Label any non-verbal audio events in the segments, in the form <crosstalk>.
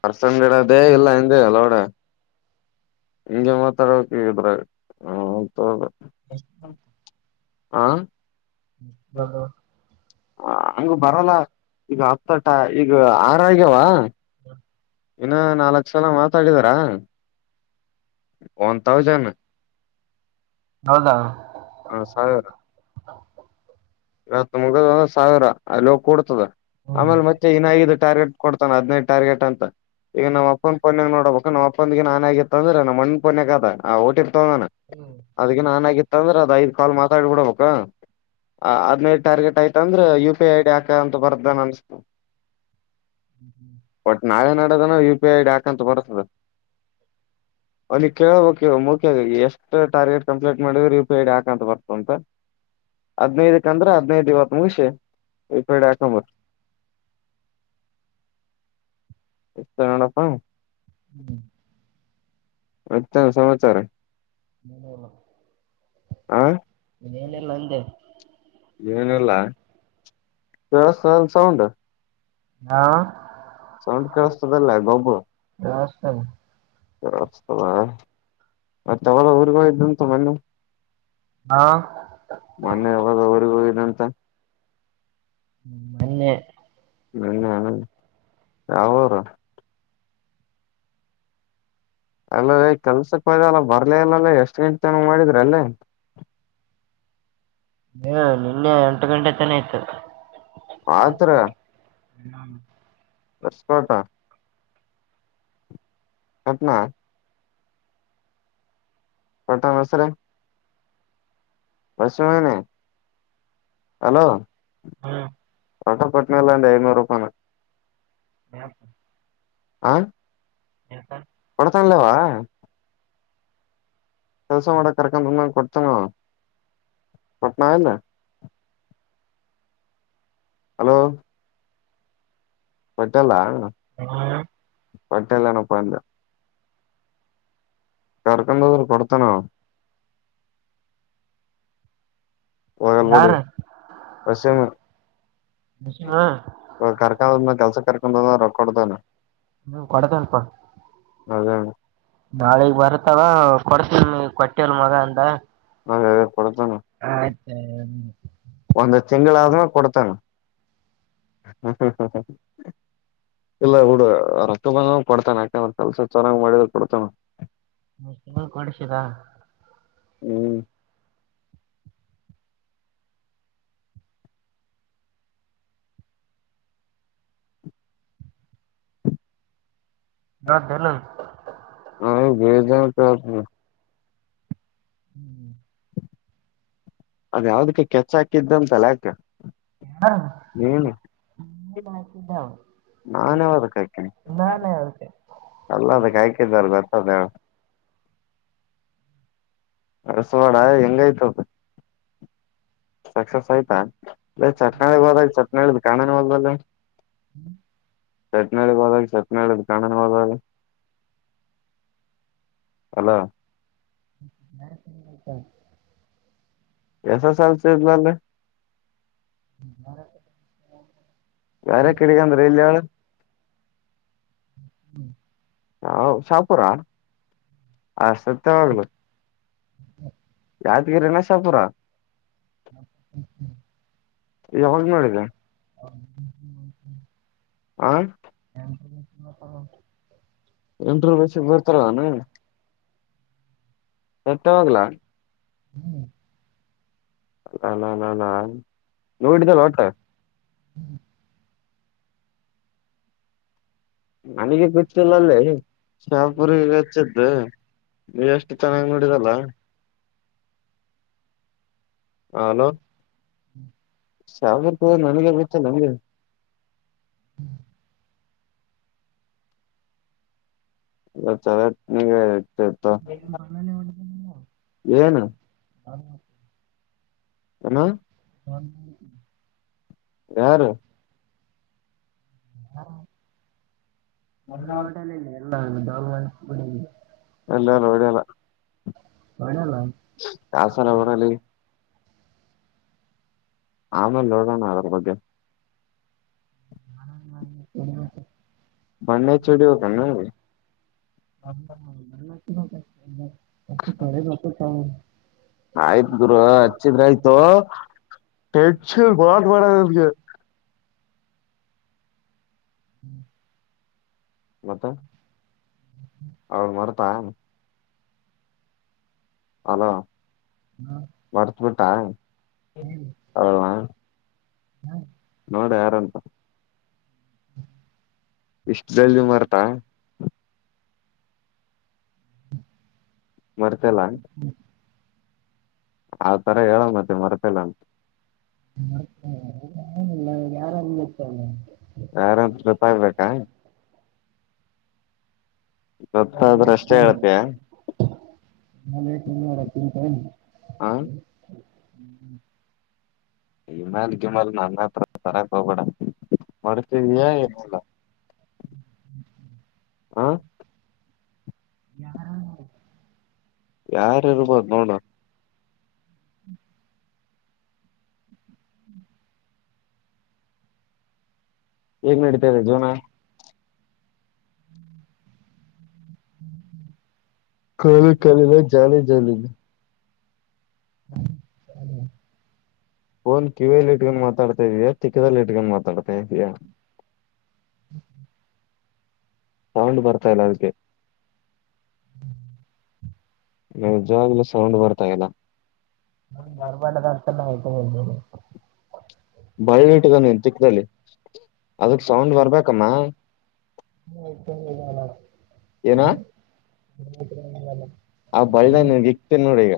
ಪರ್ಸ ಗಿಡದೇ ಇಲ್ಲ ಹಿಂದ ಅಲೋಡೆ ಹಗೆ ಮಾತಾಡಕ ಇದ್ರೆ ಹತದ <unintelligible> ನಿ <inaudible> ಹ ಹ ಹಂಗ ಬರಲ್ಲ ಈಗ ಹತಟ ಈಗ ಆರಾಗ್ಯವ ಹ <inaudible> ಇನ್ನ ನಾಲ್ಕ್ ಸಲ ಮಾತಾಡಿದಾರ ಒನ್ ತೌಸಂಡ್ ಹೌದಾ ಇತ್ ಮುಗ ಒ್ ಸಾವಿರ ಅಲ್ಲಿ ಹೋಗ ಕೂಡ್ತದ ಹ್ಮ್ ಆಮೇಲೆ ಮತ್ತೆ ನ ಆಗಿದ್ದ ಟಾರ್ಗೆಟ್ ಕೊಡ್ತಾನ ಹದಿನೈದು ಟಾರ್ಗೆಟ್ ಅಂತ ಈಗ ನಮ್ಮ ಅಪ್ಪನ ಪೊಯಾಗ ನೋಡಬೇಕ ನಮ್ಮ ಅಪ್ಪಂದಿಗೆ ನಾನನ್ ಆಗಿತ್ತ ಅಂದ್ರೆ ನಮ್ಮಣ್ಣ ಪೊನ್ೆಕ್ ಅದ ಆ ಟಿ ತಣ ಅದಕ್ಕೆ ನಾನನ್ಗ ಅಂದ್ರೆ ಅದ ಐದ್ ಕಾಲ್ ಮಾತಾಡ್ಬಡ್ಬೇಕ ಹದ್ನೈದು ಟಾರ್ಗೆಟ್ ಆಯ್ತ ಅಂದ್ರೆ ಯು ಪಿ ಐ ಐಡಿ ಹಾಕ ಅಂತ ಬರ್ದನ್ ಅನ್ಸ್ತು ಹ್ಮ ಹ್ಮ <inaudible> ನಾವೆ ಯಐ ಡಿ ಹಾಕ ಬರ್ತದೆ ಕ ಮುಯ ಎಷ್ಟು ಟಾರ್ ಕಂಟ್ ಮಾಡ ಯಿಐಡಿ ಬ ಹದಿನೈಂದ್ರ ಹದಿನೈದು ಇ ಮು ಯಐ ಡಿ ಹಾಕ ಬ ಎಷ್ಟ ನೋಡಪ್ಪ ಹ್ಮ್ <inaudible> ಅಚ್ಚಾ ಸಮಾಚಾರ ಆ ಇನಲ್ಲ ಎಂದ ಏನಿಲ್ಲ <inaudible> ಸೌಂಡ ಹ ಸೌಂಡ್ ಕೇಳಿಸತದಲ್ಲ ಗಾಬು <unintelligible> <inaudible> ಮತ್ತೆ ಅವಳ ಊರ್ಗ ಹೋಗಿದಂತೆ ಮೊನ್ನ ಹಾ ಮೊನ್ನೆ ಯಾವಾಗ ಊರಿಗೆ ಹೋಗಿದಂತೆ <unintelligible> ಮೊನ್ನೆ ಹ್ಮ್ ಹ್ಮ ಯಾವಊರು ಅಲ್ಲದ ಕೆಲ್ಸಕ್ಕ ಹೋದ್ರೆ ಬರ್ಲ ಇಲ್ಲಲ್ಲ ಎಷ್ಟ್ ಗಂಟೆ ಹಂಗೆ ಮಾಡಿದ್ರ ಅಲ್ಲೇ ಹ್ಮ ನಿನ್ನೆ ಹತ್ತು ಗಂಟೆತನ ಇತು ಆತ್ರ ಹ್ಮ <inaudible> ಎಕ್ಸ್ಪರ್ಟ್ <inaudible> ಪಟ್ಟನೋಸರೆ <inaudible> ಹಲೋ ಹಾ ಕೊಟ್ಟರು ಕೊಟ್ಟ ಒಂದು ಐನ್ನೂರು ರೂಪಾಯಿನ ಹ ಆ ಕೊಡ್ತಾನೆಲೆಹವ್ವ ಕೆಲ್ಸ ಮಾಡಕ್ ಕರ್ಕೊಂಡಂಗ ಕೊಡ್ತಾನ ಕೊಟ್ಣ ಏನ್ ಹಲೋ ಕೊಟ್ಟನಲ್ಲ <inaudible> ಕೊಟ್ಟನೇಲಪ್ಪ ಅಂದೇ ಕರ್ಕೊಂಡು ಹೋದ್ರೆ ಕೊಡತನ ಆವ ಹೋಗಲ್ಬಡಿ ಯಾರು <inaudible> ರಷ ಹಾ ಕೆಲಸ ಕರ್ಕೊಂಡ ಮೇಲೆ ಕೊಡ್ತಾನ ಹ್ಮ್ ಕೊಡೇತನಪ್ಪ ಅದೇಣ್ಣ ನಾಳಿಗ ಬರ್ತಾವ ಕೊಡ್ ಕೊಟ್ಟಿಲ್ ಮಗ ಅಂದ ಆ ಒಂದ ತಿಂಗಳು ಆದ್ರುನು ಕೊಡ್ತಾನ ಇಲ್ಲ ಬಿಡು ರೊಕ್ಕಬಂದ್ರೆಅವನು ಕೊಡ್ತಾನೇ ಯಾಕಂದ್ರೇ ಕೆಲ್ಸ ಚೆನ್ನಾಗಿ ಮಾಡಿದ್ರೆ ಕೊಡ್ತಾನವನು. ಮ ಕೊಡಿಸದಾ ಹ್ಮ್. <unintelligible> ಹಾ ಬದ ಹ ಹ ಹ್ಮ್. ಅದು ಯಾವುದ್ಕೋ ಕೆಚ್ ಹಾಕಿದ್ದಂತಲ್ಲ ಯಾಕೆ. ಹಾ. ದ <unintelligible> ನಾನು ಯಾವದಕ್ ಹಾಕೀನಿ ಹೇಳ್ತೆ ಎಲ್ಲ ಅದಕ್ ಹಾಕಿದಾರ ಗತ್ತ. ಅರ್ಸ ಮಾಡಣ ಹೆಂಗೈತದ. ಸಕ್ಸಸ್ ಆಯ್ತಾ. ಚಟ್ನೋದ ಚಟ್ನ ಕಾಣ ಹಲ್ಬಲ್ಲ. ಚಟ್ನಾಳ್ಳಗ್ ಹೋದಾಗ ಚಟ್ನಾಳ್ಳ ಕಣನ ಹೋದಾಗ. ಹಲೋ. ಹತ <unintelligible> ಎಸ್ ಎಸ್ ಎಲ್ ಸಿ ಇದ್ನಲ್ಲೇ. ಹ್ಮರ <unintelligible> ಬೇರೆ ಕಡೆಗ ಅಂದ್ರೆ ಇಲ್ಲಿ ಹೇಳ ಹ್ಮ್. ಹಾ ಶಾಪುರ ಆ ಸತ್ಯವಾಗ್ಲು. ಯಾದಗಿರಿ ನಾ ಶಾಪುರ. ಹ ಹ ಹ. ಯಾವಾಗ ನೋಡಿದೆ. ಅವ್ರ ಆ. <inaudible> ಎಂಟ್ರಷ ಬರ್ತಾರಾನ ಸತ್ತವಾಗ್ಲ. ಹ್ಮ್. ನಾನ ನಾನ ನೋಡಿದ್ದಲ್ಲ ಹೊಟ್ಟು. ಹ್ಮ್. ನನಗೆ ಗೊತ್ತಿಲ್ಲಲ್ಲೇ ಅಲ್ಲಿ ಶಾಪುರ್ ಗಚ್ಚಿದ್ದು ನೀ ಎಷ್ಟು ಚೆನ್ನಾಗ್ ನೋಡಿರಲ್ಲ ಹಲೋ. ಶಾಪುರ ಹೋಗೋನು ನನಗೆ ಗೊತಿಲ್ಲಂಗೆ. ಇ ಚಲ ಸತ ಏನು ಬಂದಾನೆ ಏನು. ಹ. ಹ ಹ ಯಾರು. ಹಾ. ಹೋಟಲಲ್ಲಿ. ನಾ ಇಲ್ಲ ಬಿಡ ಎಲ್ಲ ನೋಡಲ್ಲ ಹೊಡಲ್ಲ ಕಾಸಾನ ಅವರಲ್ಲಿ ಆಮೇಲೆ ನೋಡೋಣ ಅದ್ರ ಬಗ್ಗೆ ನ ಬಣ್ಣೆ ಚೂಡಿ ಹೋಗಣ ನಂಗೆ ಹ ಇ ಅ ಕಡೆ ಪ್ರಪ ಹೌ ಆಯ್ತ್ ಗುರು ಹಚ್ಚಿದ್ರ ಆಯ್ತು ಬಾ ಮಾಡ ನಮಗೆ ಹ್ಮ್ ಮತ್ತ ಹ್ಮ ಅವಳ ಮರ್ತಾ ಹಲೋ ಹ್ಮ ಹಾ ಅವಳನಾ ಹ್ಮ ಹೌದ ಯಾರಂತ ಇಷ್ಟಲ್ಲಿ ಮರ್ತಾ ಮರ್ತಲ್ಲಾ ಆ ತರ ಹೇಳ ಮತ್ತೆ ಮರ್ತಲ್ಲ ಅಂತ ಹ ಯಾರ ಯಾರಂತ ಗೊತ್ತಾಗ್ಬೇಕಾ ಗೊತ್ತಾದ್ರ ನಾನೆ ಅಷ್ಟೇ ಹೇಳ್ತಯ ನಾನೆನ್ನರ ತಿಟ ಹ್ಮ್ ಹ ಇಮಾಲಗಿಮಾಲ ನನ್ನ ಹತ್ರ ತರಕ್ ಹೋಗಬೇಡ ಮರ್ತಿದೀಯಾ ಏನಿಲ್ಲ ಹ ಯಾರ ಯಾರಿರಬಹುದು ನೋಡ <unintelligible> ಹೇಗ್ ನಡೀತಾ ಇದೆ ಜೀವನ ಖಾಲಿ ಖಾಲಿನೆ ಜಾಲಿ ಜಾಲಿನೆ <unintelligible> ಫೋನ್ ಕಿವಿಲಿ ಇಟ್ಕೊಂಡ ಮಾತಾಡ್ತಾಯಿದಿಯ ತಿಕ್ಕದಲ್ಲಿ ಇಟ್ಕೊಂಡ ಮಾತಾಡ್ತಾಯಿದಿಯಾ ಸೌಂಡ್ ಬರ್ತಾ ಇಲ್ಲ ಅದಕ್ಕೆ ನಿಜಾ ಸೌಂಡ್ ಬರ್ತಾ ಇಲ್ಲ ಹಾ ಬರ್ಬಾರ್ದ <inaudible> ಬಳ್ಳ ಇಟ್ಕ ನೀನ್ ತಿಕ್ಕದಲ್ಲಿ ಅದಕ್ ಸೌಂಡ್ ಬರ್ಬೇಕಮ್ಮ <inaudible> ಏನು <inaudible> ಆ ಬಲ್ದಾಗ ಇಕ್ತಿನಿ ನೋಡು ಈಗ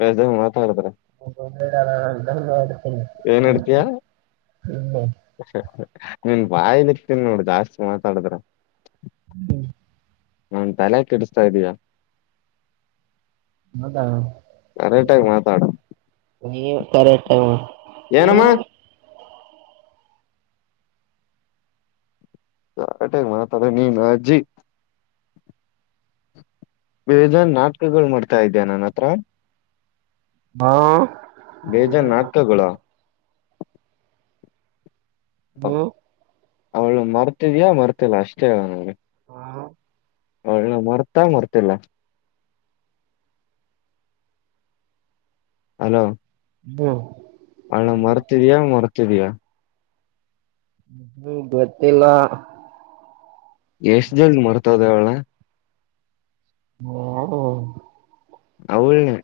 ಜಾಸ್ತಿ ಮಾತಾಡ್ರೆ <inaudible> ಏನಡ್ತೀಯ ನಿನ್ ಬಾಯಲಿಕ್ತೀನಿ ನೋಡ್ ಜಾಸ್ತಿ ಮಾತಾಡುದ್ರೆ ಹ್ಮ ಹಾ ತಲೆ ಕೆಡಿಸತಾ ಇದ್ದಯಾ ಹೌದ ಮಾತಾಡು ನಿನ್ ಕರೆಕ್ಟ್ ಹ್ಮ್ ಏನಮ್ಮ ಕರೆಕ್ಟ್ ಹಾಗಿ ಮಾತಾಡು ನಿಮ್ಮ್ ಅಜ್ಜಿ ಬೇಜಾನ್ ನಾಟಕಗಳು ಮಾಡ್ತಾ ಇದ್ಯಾ ನನ್ ಹತ್ರ ಹಾ ಬೇಜಾನ್ ನಾಟಕಗಳು ಹ್ಮ್ ಅವಳು ಮರ್ತಿದ್ಯಾ ಮರ್ತಿಲ್ಲ ಅಷ್ಟೇ ಹೇಳ ನನಗೆ ಹಾ ಅವಳ ಮರ್ತಾ ಮರ್ತಿಲ್ಲ ಹಲೋ ಹ್ಮ ಅವಳನ್ನ ಮರ್ತಿದ್ಯಾ ಮರ್ತಿದಿಯಾ ಹ್ಮ ಬತ್ತಲ್ಲಾ ಎಷ್ಟು ಜಲ್ದಿ ಮರೆತು ಹೋದೆ ಅವ್ಳ್ನ ಹ್ಮ <inaudible> ಅವಳನೆ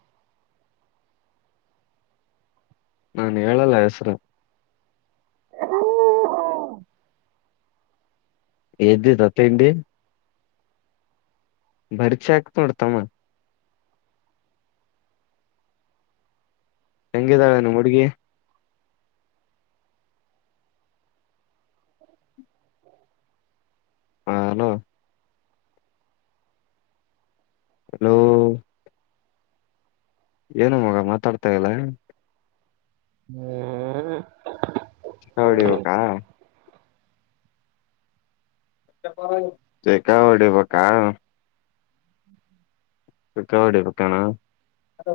ನಾನ್ ಹೇಳಲ್ಲ ಹೆಸರು ಹ ಹ ಎ್ದಿ ದತ್ತೇಿ <unintelligible> ಭರಿಚ್ಕತಿಡ್ತಮ್ಮ ಹೆಂಗಿದಾಳನು ಮುುಡುಗಿ ಹಲೋ ಹಲೋ ಏನ ಮಗ ಮಾತಾಡ್ತಾ ಇಲ್ಲ ಹ್ಮ್ ಹೌಡಿವಕಾ ಚೆಕ ಒಡೆ ಬಕ್ಕಾ ಕವಾಡ್ಡಿ ಬಣ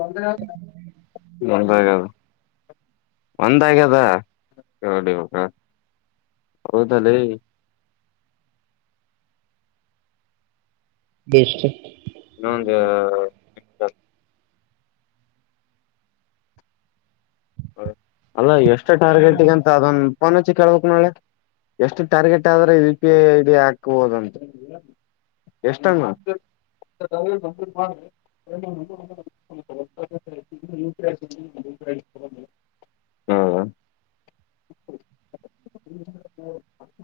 ಒಂದ ಒಂದಾಗದ ಕ ಬ ಹೌದ ಬಷ್ಟಟ್ ಇನ್ನೊಂದು ಅಲ್ಲ ಎಷ್ಟು ಟಾರ್ಗೆಟಗ ಅಂತ ಅದೊನ್ ಪನ್ಚ್ಚಿ ಕೇಳ್ಬೇಕಕ್ ನೋಳೆ ಎಷ್ಟು ಟಾರ್ಗೆಟ್ ಆದ್ರೆ ಇ ಪಿ ಐ ಇಡಿ ಹಾಕ್ಬೋದಂತ ಎಷ್ಟಂಗ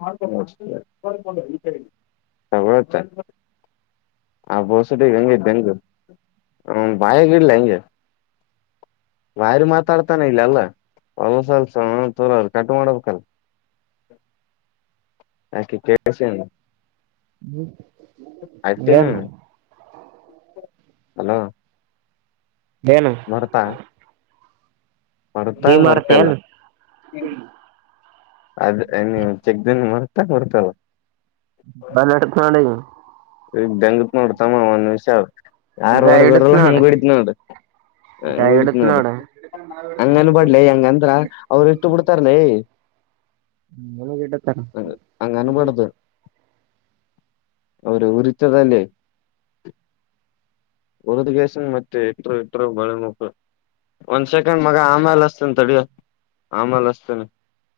ಹೌದ ತಗ ಆ ಬಸಟಿಗೆ ಹಂಗಂಗು ಬಾಯಗ ಇಡ್ಲ್ಲ ಹಂಗೆ ಬಾಯರ್ ಮಾತ್ರ ಮಾತಾಡ್ತಾನೆ ಇಲ್ಲ ಅಲ್ಲ ಹೊಲಸಲ್ಸ ತರ ಕಟ್ ಮಾಡ್ಬೇಕಲ್ ಯಾಕೆ ಕಳ್ಸ ಹ್ಮ್ ಏನು ಹಲೋ ಏನು ಭರ್ತಾ ಬಿಮಾರತಲ್ಲ ಅದ ನೀವು ಚೆಕ್ದನ್ ಮರ್ತಾ ಬರ್ತಲ್ಲ ಬತ <unintelligible> ಈಗ ಬೆಂಗತ್ ನೋಡ್ತಮ್ಮ ಒಂದ ಹೌ ಯಾರ್ ಗಾಯ ಇಡತ್ ಹೊಡದ್ರಲ್ಲ ನೋಡ ಹಂಗಡತ್ ನೋ್ದ ಗಾಯ ಹಂಗಡಿತ ಇಡತ್ ನೋದು ನೋಡ ಹಂಗನ್ಬಡ್ಲಿ ಹಂಗಂತ್ರ ಅವರು ಇಷ್ಟ ಬಿಡ್ತಾರನ ಹ್ಮ ಎಲ್ಲಿಗಿಡತಾರ ಹಂಗನ್ಬಡ್ದ ಅವ್ರ ಉುರಿತದಲ್ಲಿ ಹರದ್ಗಸನ್ ಮತ್ತೆ ಇಟ್ಟರು ಇಟ್ಟರು ಬಳೆ ಮುಕ್ ಒಂದ್ ಸೆಕೆಂಡ್ ಮಗ ಆಮೇಾಲ ಹಸ್ತನ್ ತಡಿಯೋ ಆಮೇಲೆ ಹಸ್ತೇನ